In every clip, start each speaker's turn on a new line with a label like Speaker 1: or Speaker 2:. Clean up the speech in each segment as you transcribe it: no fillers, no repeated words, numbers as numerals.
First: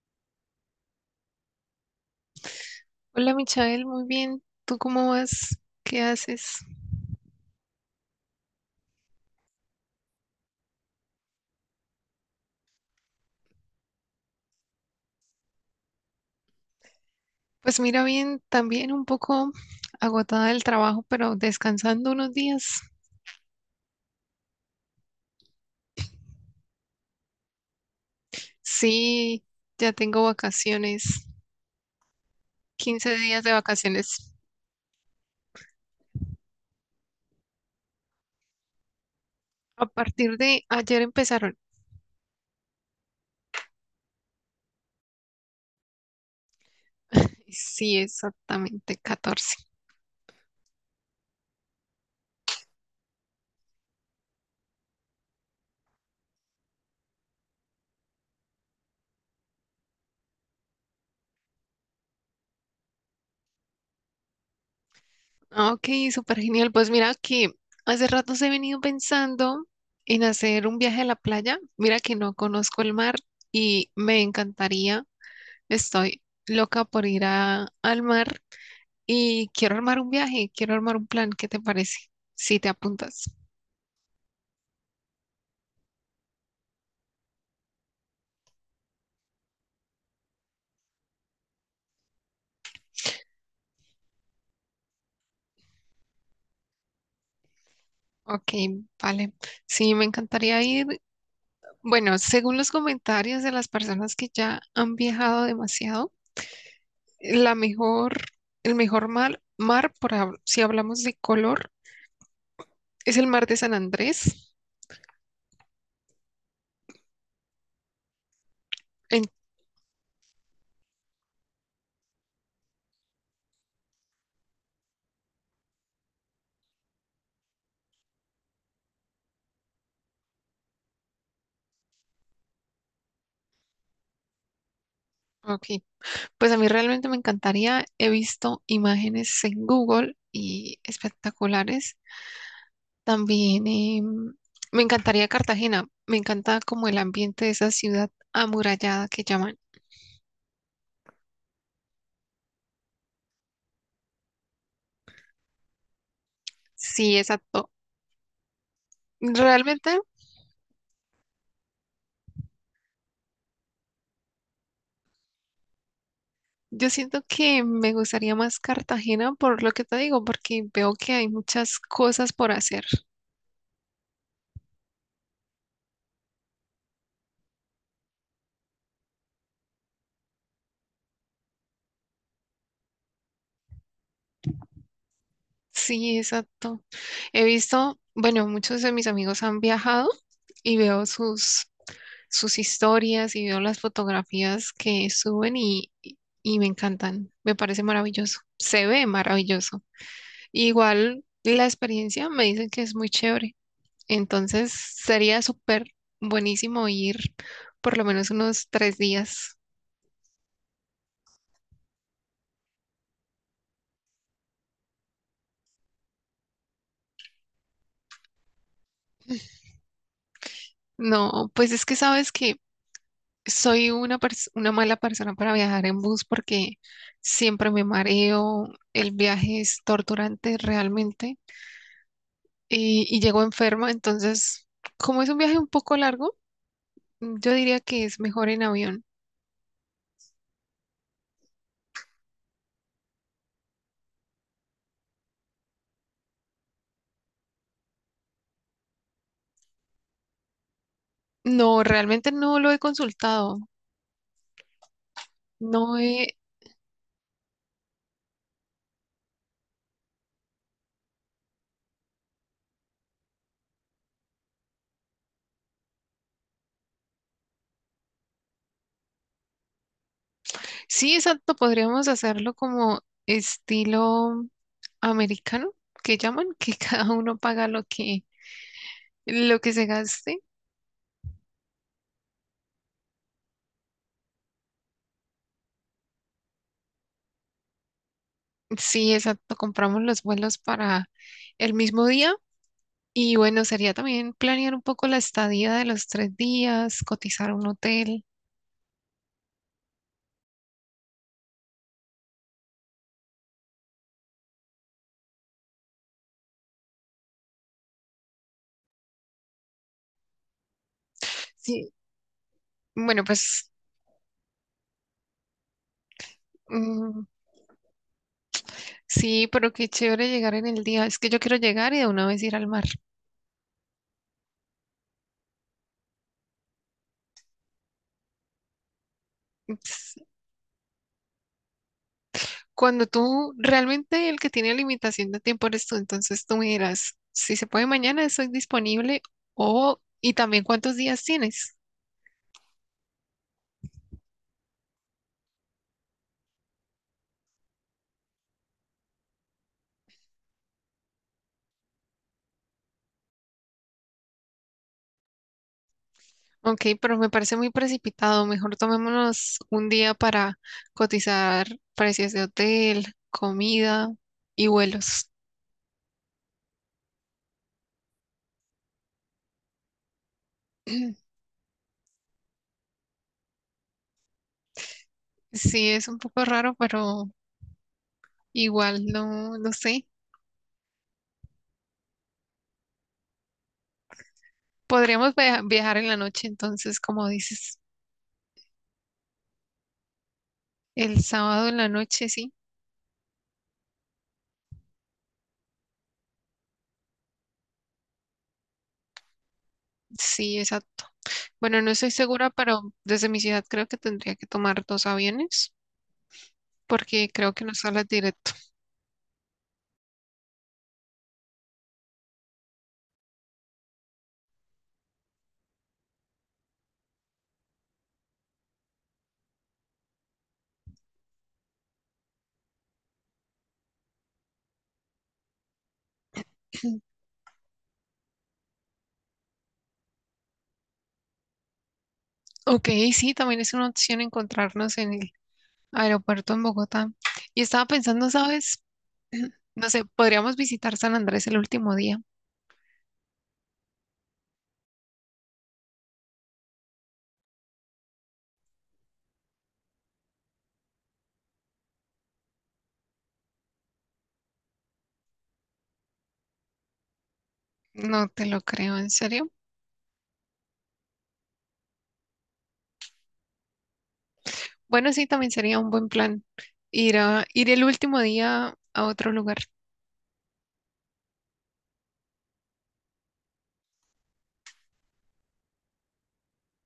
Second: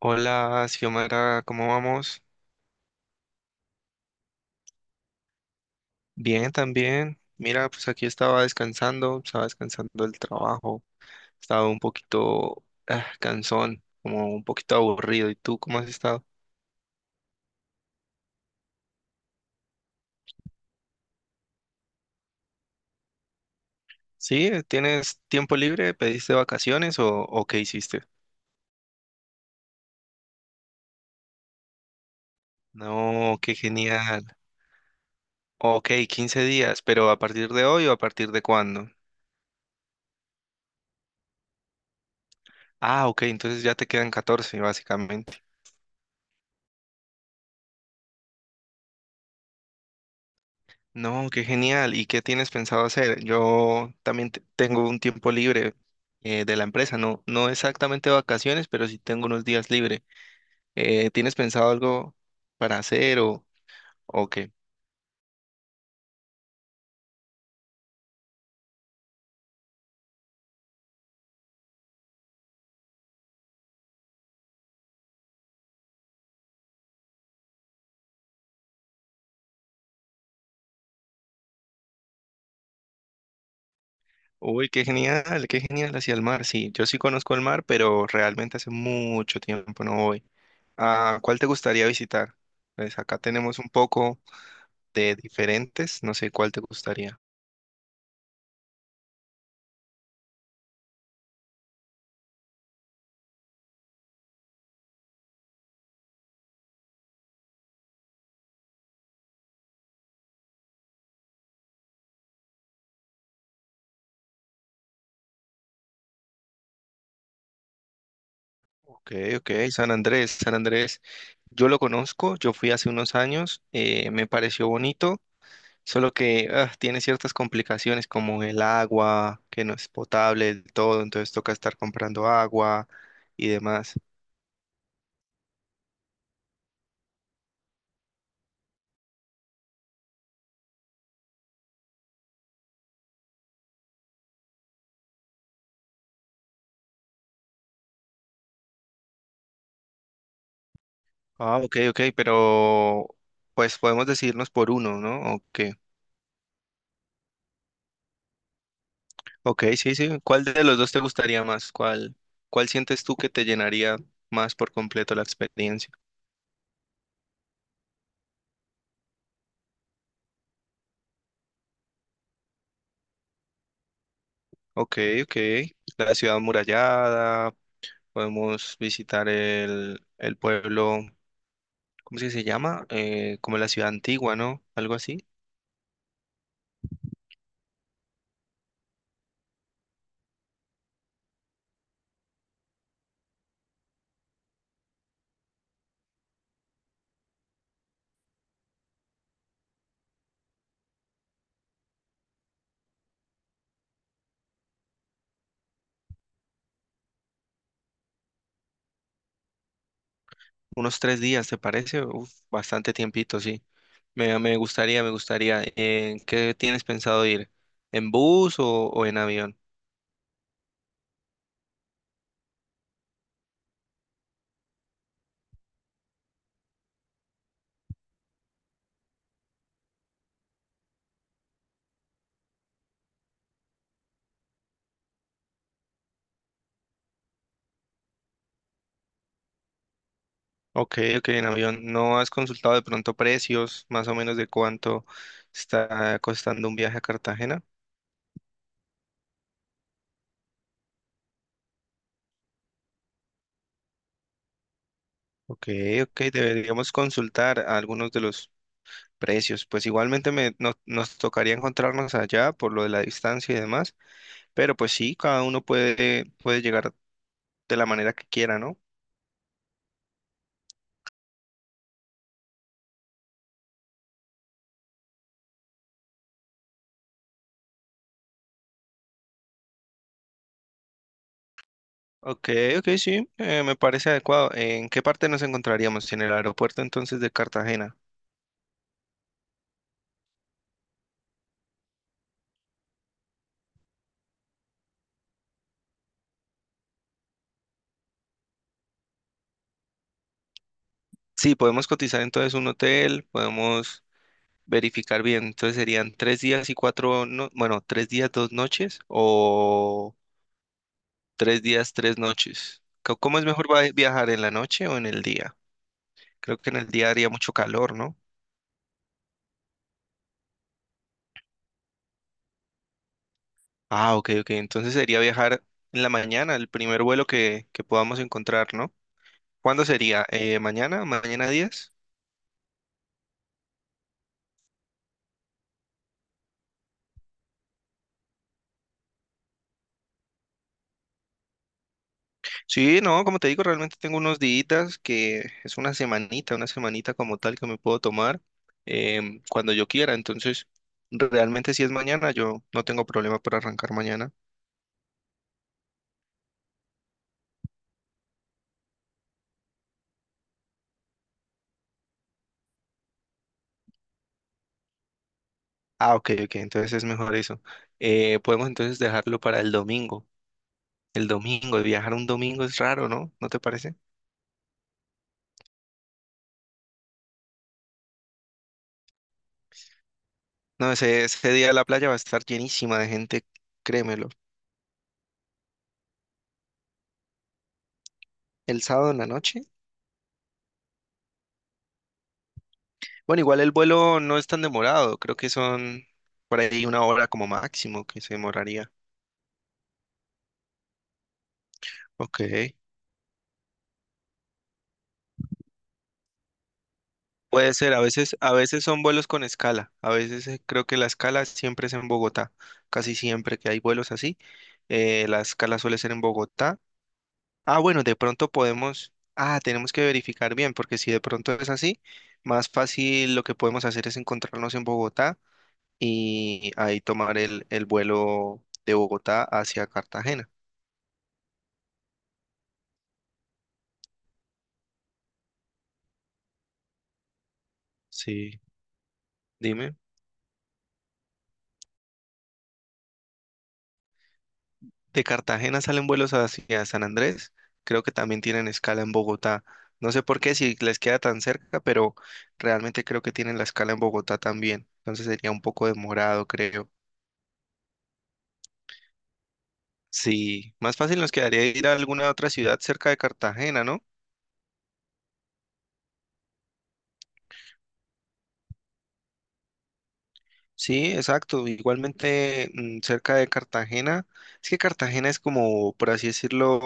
Speaker 1: Hola, Xiomara, ¿cómo vamos?
Speaker 2: Hola Michael, muy bien. ¿Tú cómo vas? ¿Qué
Speaker 1: Bien,
Speaker 2: haces?
Speaker 1: también. Mira, pues aquí estaba descansando del trabajo, estaba un poquito cansón, como un poquito aburrido. ¿Y tú cómo has estado?
Speaker 2: Pues mira, bien, también un poco agotada del trabajo, pero descansando unos días.
Speaker 1: Sí, ¿tienes tiempo libre? ¿Pediste vacaciones o qué hiciste?
Speaker 2: Sí, ya tengo vacaciones, 15
Speaker 1: No,
Speaker 2: días de
Speaker 1: qué
Speaker 2: vacaciones.
Speaker 1: genial. Ok, 15 días, pero ¿a partir de hoy o a partir de cuándo?
Speaker 2: A partir de ayer empezaron.
Speaker 1: Ah, ok, entonces ya te quedan 14, básicamente.
Speaker 2: Sí, exactamente, 14.
Speaker 1: No, qué genial. ¿Y qué tienes pensado hacer? Yo también tengo un tiempo libre de la empresa, no, no exactamente vacaciones, pero sí tengo unos días libre. ¿Tienes pensado algo para hacer o qué?
Speaker 2: Ah, ok, súper genial. Pues mira que hace rato he venido pensando en hacer un viaje a la playa. Mira que no conozco el mar y me encantaría. Estoy loca por ir al mar y quiero armar un viaje, quiero armar un plan. ¿Qué te parece? Si te apuntas.
Speaker 1: Uy, qué genial hacia el mar. Sí, yo sí conozco el mar, pero realmente hace mucho tiempo no voy. ¿A cuál te gustaría visitar? Pues acá tenemos un poco de diferentes, no sé cuál te gustaría.
Speaker 2: Ok, vale. Sí, me encantaría ir. Bueno, según los comentarios de las personas que ya han viajado demasiado, la mejor, el mejor mar, mar por, si hablamos de color, es el mar de San Andrés.
Speaker 1: Ok,
Speaker 2: En-
Speaker 1: ok, San Andrés, San Andrés. Yo lo conozco, yo fui hace unos años, me pareció bonito, solo que tiene ciertas complicaciones como el agua, que no es potable del todo, entonces toca estar comprando agua y demás.
Speaker 2: ok, pues a mí realmente me encantaría. He visto imágenes en Google y espectaculares. También me encantaría Cartagena. Me encanta como el ambiente de esa ciudad amurallada que llaman.
Speaker 1: Ah, ok, ok, pero pues podemos decidirnos por uno, ¿no? Ok,
Speaker 2: Sí, exacto.
Speaker 1: ok,
Speaker 2: Realmente
Speaker 1: sí, sí. ¿Cuál de los dos te gustaría más? ¿Cuál sientes tú que te llenaría más por completo la experiencia?
Speaker 2: yo siento que me gustaría más Cartagena por lo que te digo, porque veo que hay muchas cosas por hacer.
Speaker 1: Ok, ok. La ciudad amurallada. Podemos visitar el pueblo, ¿cómo es que se llama? Como la ciudad antigua, ¿no? Algo así.
Speaker 2: Sí, exacto. He visto, bueno, muchos de mis amigos han viajado y veo sus historias y veo las fotografías que suben y me encantan. Me parece maravilloso. Se ve maravilloso. Igual la experiencia me dicen que es muy chévere, entonces sería súper buenísimo ir por lo menos unos 3 días.
Speaker 1: Unos tres días, ¿te parece? Uf, bastante tiempito, sí. Me gustaría, me gustaría. ¿Qué tienes pensado ir? ¿En bus o en avión?
Speaker 2: No, pues es que sabes que soy una mala persona para viajar en bus porque siempre me mareo, el viaje es torturante realmente y llego enferma, entonces como es un viaje un poco largo, yo diría que es mejor en avión.
Speaker 1: Ok, ok, en avión. ¿No has consultado de pronto precios, más o menos de cuánto está costando un viaje a Cartagena?
Speaker 2: No, realmente no lo he consultado.
Speaker 1: Ok,
Speaker 2: No
Speaker 1: ok,
Speaker 2: he,
Speaker 1: deberíamos consultar a algunos de los precios. Pues igualmente me, no- nos tocaría encontrarnos allá por lo de la distancia y demás, pero pues sí, cada uno puede, puede llegar de la manera que quiera, ¿no?
Speaker 2: sí, exacto, podríamos hacerlo como estilo americano, que llaman, que cada uno paga lo que se gaste.
Speaker 1: Ok, ok, sí, me parece adecuado. ¿En qué parte nos encontraríamos? ¿En el aeropuerto entonces de Cartagena?
Speaker 2: Sí, exacto, compramos los vuelos para el mismo día y bueno, sería también planear un poco la estadía de los 3 días, cotizar un hotel.
Speaker 1: Sí, podemos cotizar entonces un hotel, podemos verificar bien. Entonces serían 3 días y cuatro, no, bueno, tres días, dos noches o tres
Speaker 2: Sí,
Speaker 1: días, tres noches.
Speaker 2: bueno,
Speaker 1: ¿Cómo es
Speaker 2: pues
Speaker 1: mejor viajar en la noche o en el día? Creo que en el día
Speaker 2: mm,
Speaker 1: haría mucho calor, ¿no?
Speaker 2: sí, pero qué chévere llegar en el día. Es que yo quiero llegar y de una vez ir al mar.
Speaker 1: Ah, ok, ok. Entonces sería viajar en la mañana, el primer vuelo que podamos encontrar, ¿no? ¿Cuándo sería? ¿Mañana? ¿Mañana 10?
Speaker 2: Cuando tú realmente el que tiene limitación de tiempo eres tú, entonces tú me dirás, si se puede mañana, estoy disponible o y también cuántos días tienes.
Speaker 1: Sí, no, como te digo, realmente tengo unos días que es una semanita como tal que me puedo tomar cuando yo quiera. Entonces, realmente si es mañana, yo no tengo problema para arrancar mañana.
Speaker 2: Ok, pero me parece muy precipitado. Mejor tomémonos un día para cotizar precios de hotel, comida y vuelos.
Speaker 1: Ah, ok, ok. Entonces es mejor eso. Podemos entonces dejarlo para el domingo. El domingo, viajar un domingo es raro, ¿no? ¿No te parece?
Speaker 2: Sí, es un poco raro, pero igual no, no sé.
Speaker 1: No, ese día la playa va a estar llenísima de gente, créemelo.
Speaker 2: Podríamos viajar en la noche, entonces, como dices,
Speaker 1: El sábado en la noche.
Speaker 2: el sábado en la noche, sí.
Speaker 1: Bueno, igual el vuelo no es tan demorado, creo que son por ahí una hora como máximo que se demoraría.
Speaker 2: Sí, exacto. Bueno, no estoy
Speaker 1: Ok.
Speaker 2: segura, pero desde mi ciudad creo que tendría que tomar dos aviones porque creo que
Speaker 1: Puede
Speaker 2: no
Speaker 1: ser,
Speaker 2: sale directo.
Speaker 1: a veces son vuelos con escala, a veces creo que la escala siempre es en Bogotá, casi siempre que hay vuelos así, la escala suele ser en Bogotá. Ah, bueno, de pronto podemos, ah, tenemos que verificar bien, porque si de pronto es así, más fácil lo que podemos hacer es encontrarnos en Bogotá y ahí tomar el vuelo de Bogotá hacia Cartagena.
Speaker 2: Ok, sí, también es una opción encontrarnos en el aeropuerto en Bogotá. Y estaba pensando,
Speaker 1: Sí,
Speaker 2: ¿sabes? No
Speaker 1: dime.
Speaker 2: sé, podríamos visitar San Andrés el último día.
Speaker 1: De Cartagena salen vuelos hacia San Andrés. Creo que también tienen escala en Bogotá. No sé por qué si les queda tan cerca, pero realmente creo que tienen la escala en Bogotá también. Entonces sería un poco demorado, creo.
Speaker 2: No te lo creo, ¿en serio?
Speaker 1: Sí, más fácil nos quedaría ir a alguna otra ciudad cerca de Cartagena, ¿no?
Speaker 2: Bueno, sí, también sería un buen plan ir a ir el último día a otro lugar.
Speaker 1: Sí, exacto. Igualmente cerca de Cartagena. Es que Cartagena es como, por así decirlo,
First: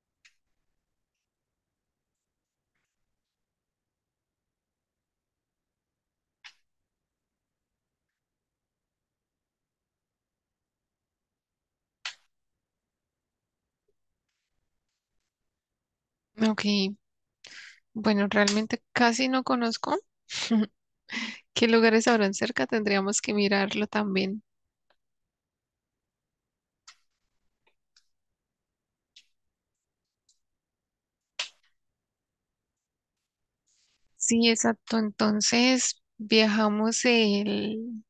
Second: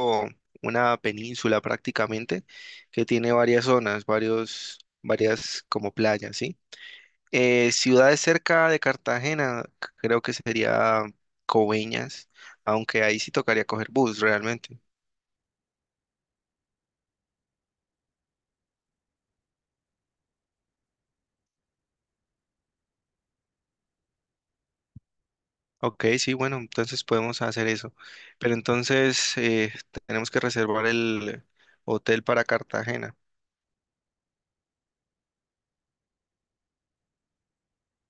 Speaker 1: una península prácticamente que tiene varias zonas, varias como playas, ¿sí? Ciudades cerca de Cartagena, creo que sería Coveñas, aunque ahí sí tocaría coger bus realmente.
Speaker 2: Ok, bueno, realmente casi no conozco qué lugares habrán cerca, tendríamos que mirarlo también.
Speaker 1: Ok, sí, bueno, entonces podemos hacer eso. Pero entonces tenemos que reservar el hotel para Cartagena.
Speaker 2: Sí, exacto. Entonces, viajamos el,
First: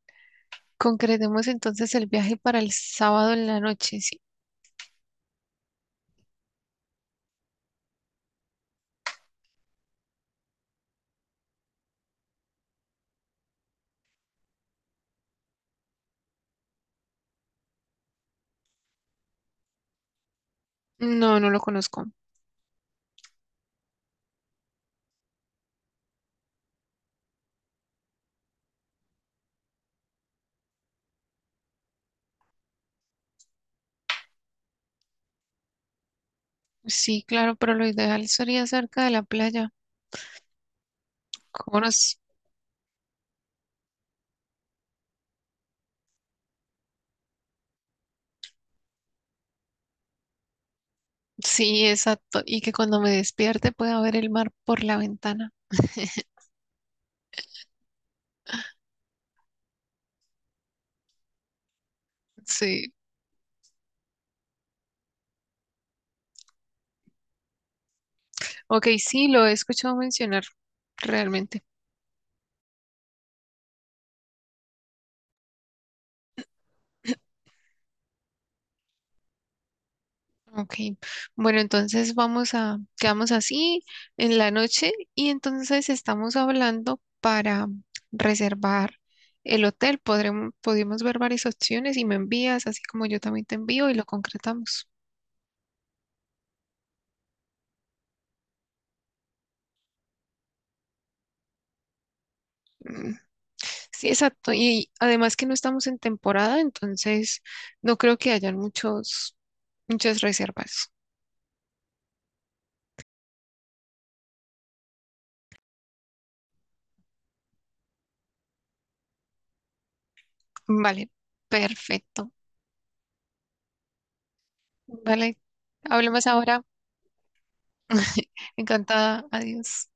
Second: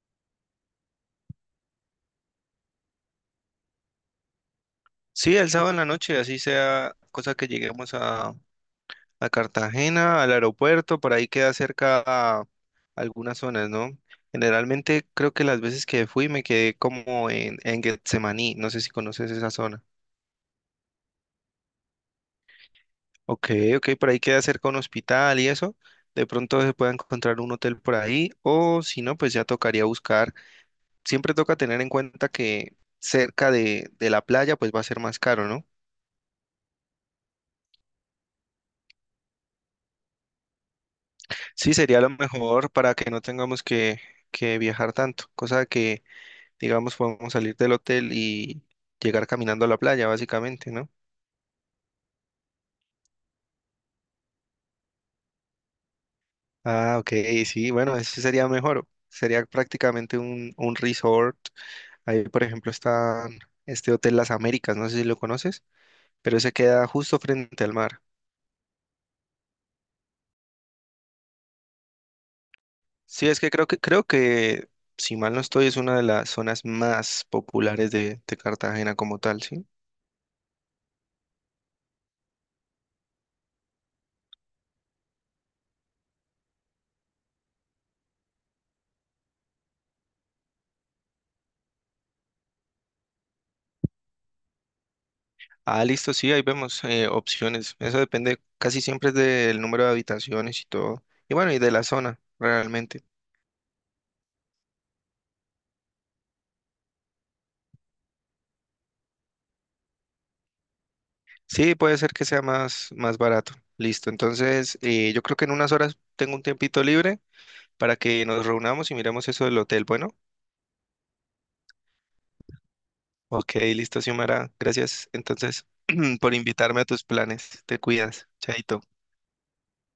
Speaker 2: concretemos entonces el viaje para el sábado en la noche, sí.
Speaker 1: Sí, el sábado en la noche, así sea, cosa que lleguemos a Cartagena, al aeropuerto, por ahí queda cerca a algunas zonas, ¿no? Generalmente creo que las veces que fui me quedé como en Getsemaní, no sé si conoces esa zona.
Speaker 2: No, no lo conozco.
Speaker 1: Ok, ok, por ahí queda cerca un hospital y eso. De pronto se puede encontrar un hotel por ahí, o si no, pues ya tocaría buscar. Siempre toca tener en cuenta que cerca de la playa, pues va a ser más caro, ¿no?
Speaker 2: Sí, claro, pero lo ideal sería cerca de la playa.
Speaker 1: Sí,
Speaker 2: ¿Cómo
Speaker 1: sería lo
Speaker 2: nos-
Speaker 1: mejor para que no tengamos que viajar tanto, cosa que, digamos, podemos salir del hotel y llegar caminando a la playa, básicamente, ¿no?
Speaker 2: Sí, exacto. Y que cuando me despierte pueda ver el mar por la ventana.
Speaker 1: Ah, ok, sí, bueno, eso sería mejor. Sería prácticamente un resort. Ahí, por ejemplo,
Speaker 2: Sí.
Speaker 1: está este Hotel Las Américas, no sé si lo conoces, pero se queda justo frente al mar.
Speaker 2: Ok, sí, lo he escuchado mencionar realmente.
Speaker 1: Sí, es que creo que, creo que, si mal no estoy, es una de las zonas más populares de Cartagena como tal, ¿sí?
Speaker 2: Ok, bueno, entonces vamos a, quedamos así en la noche y entonces estamos hablando para reservar el hotel. Podremos, podemos ver varias opciones y me envías, así como yo también te envío y lo concretamos.
Speaker 1: Ah, listo, sí, ahí vemos opciones. Eso depende casi siempre es del número de habitaciones y todo. Y bueno, y de la zona, realmente.
Speaker 2: Mm, sí, exacto. Y además que no estamos en temporada, entonces no creo que hayan muchos, muchas reservas.
Speaker 1: Sí, puede ser que sea más, más barato. Listo, entonces yo creo que en unas horas tengo un tiempito libre para que nos reunamos y miremos eso del hotel. Bueno,
Speaker 2: Vale, perfecto.
Speaker 1: ok, listo, Xiomara. Gracias
Speaker 2: Vale,
Speaker 1: entonces
Speaker 2: hablemos
Speaker 1: por
Speaker 2: ahora.
Speaker 1: invitarme a tus planes. Te cuidas, chaito.
Speaker 2: Encantada. Adiós.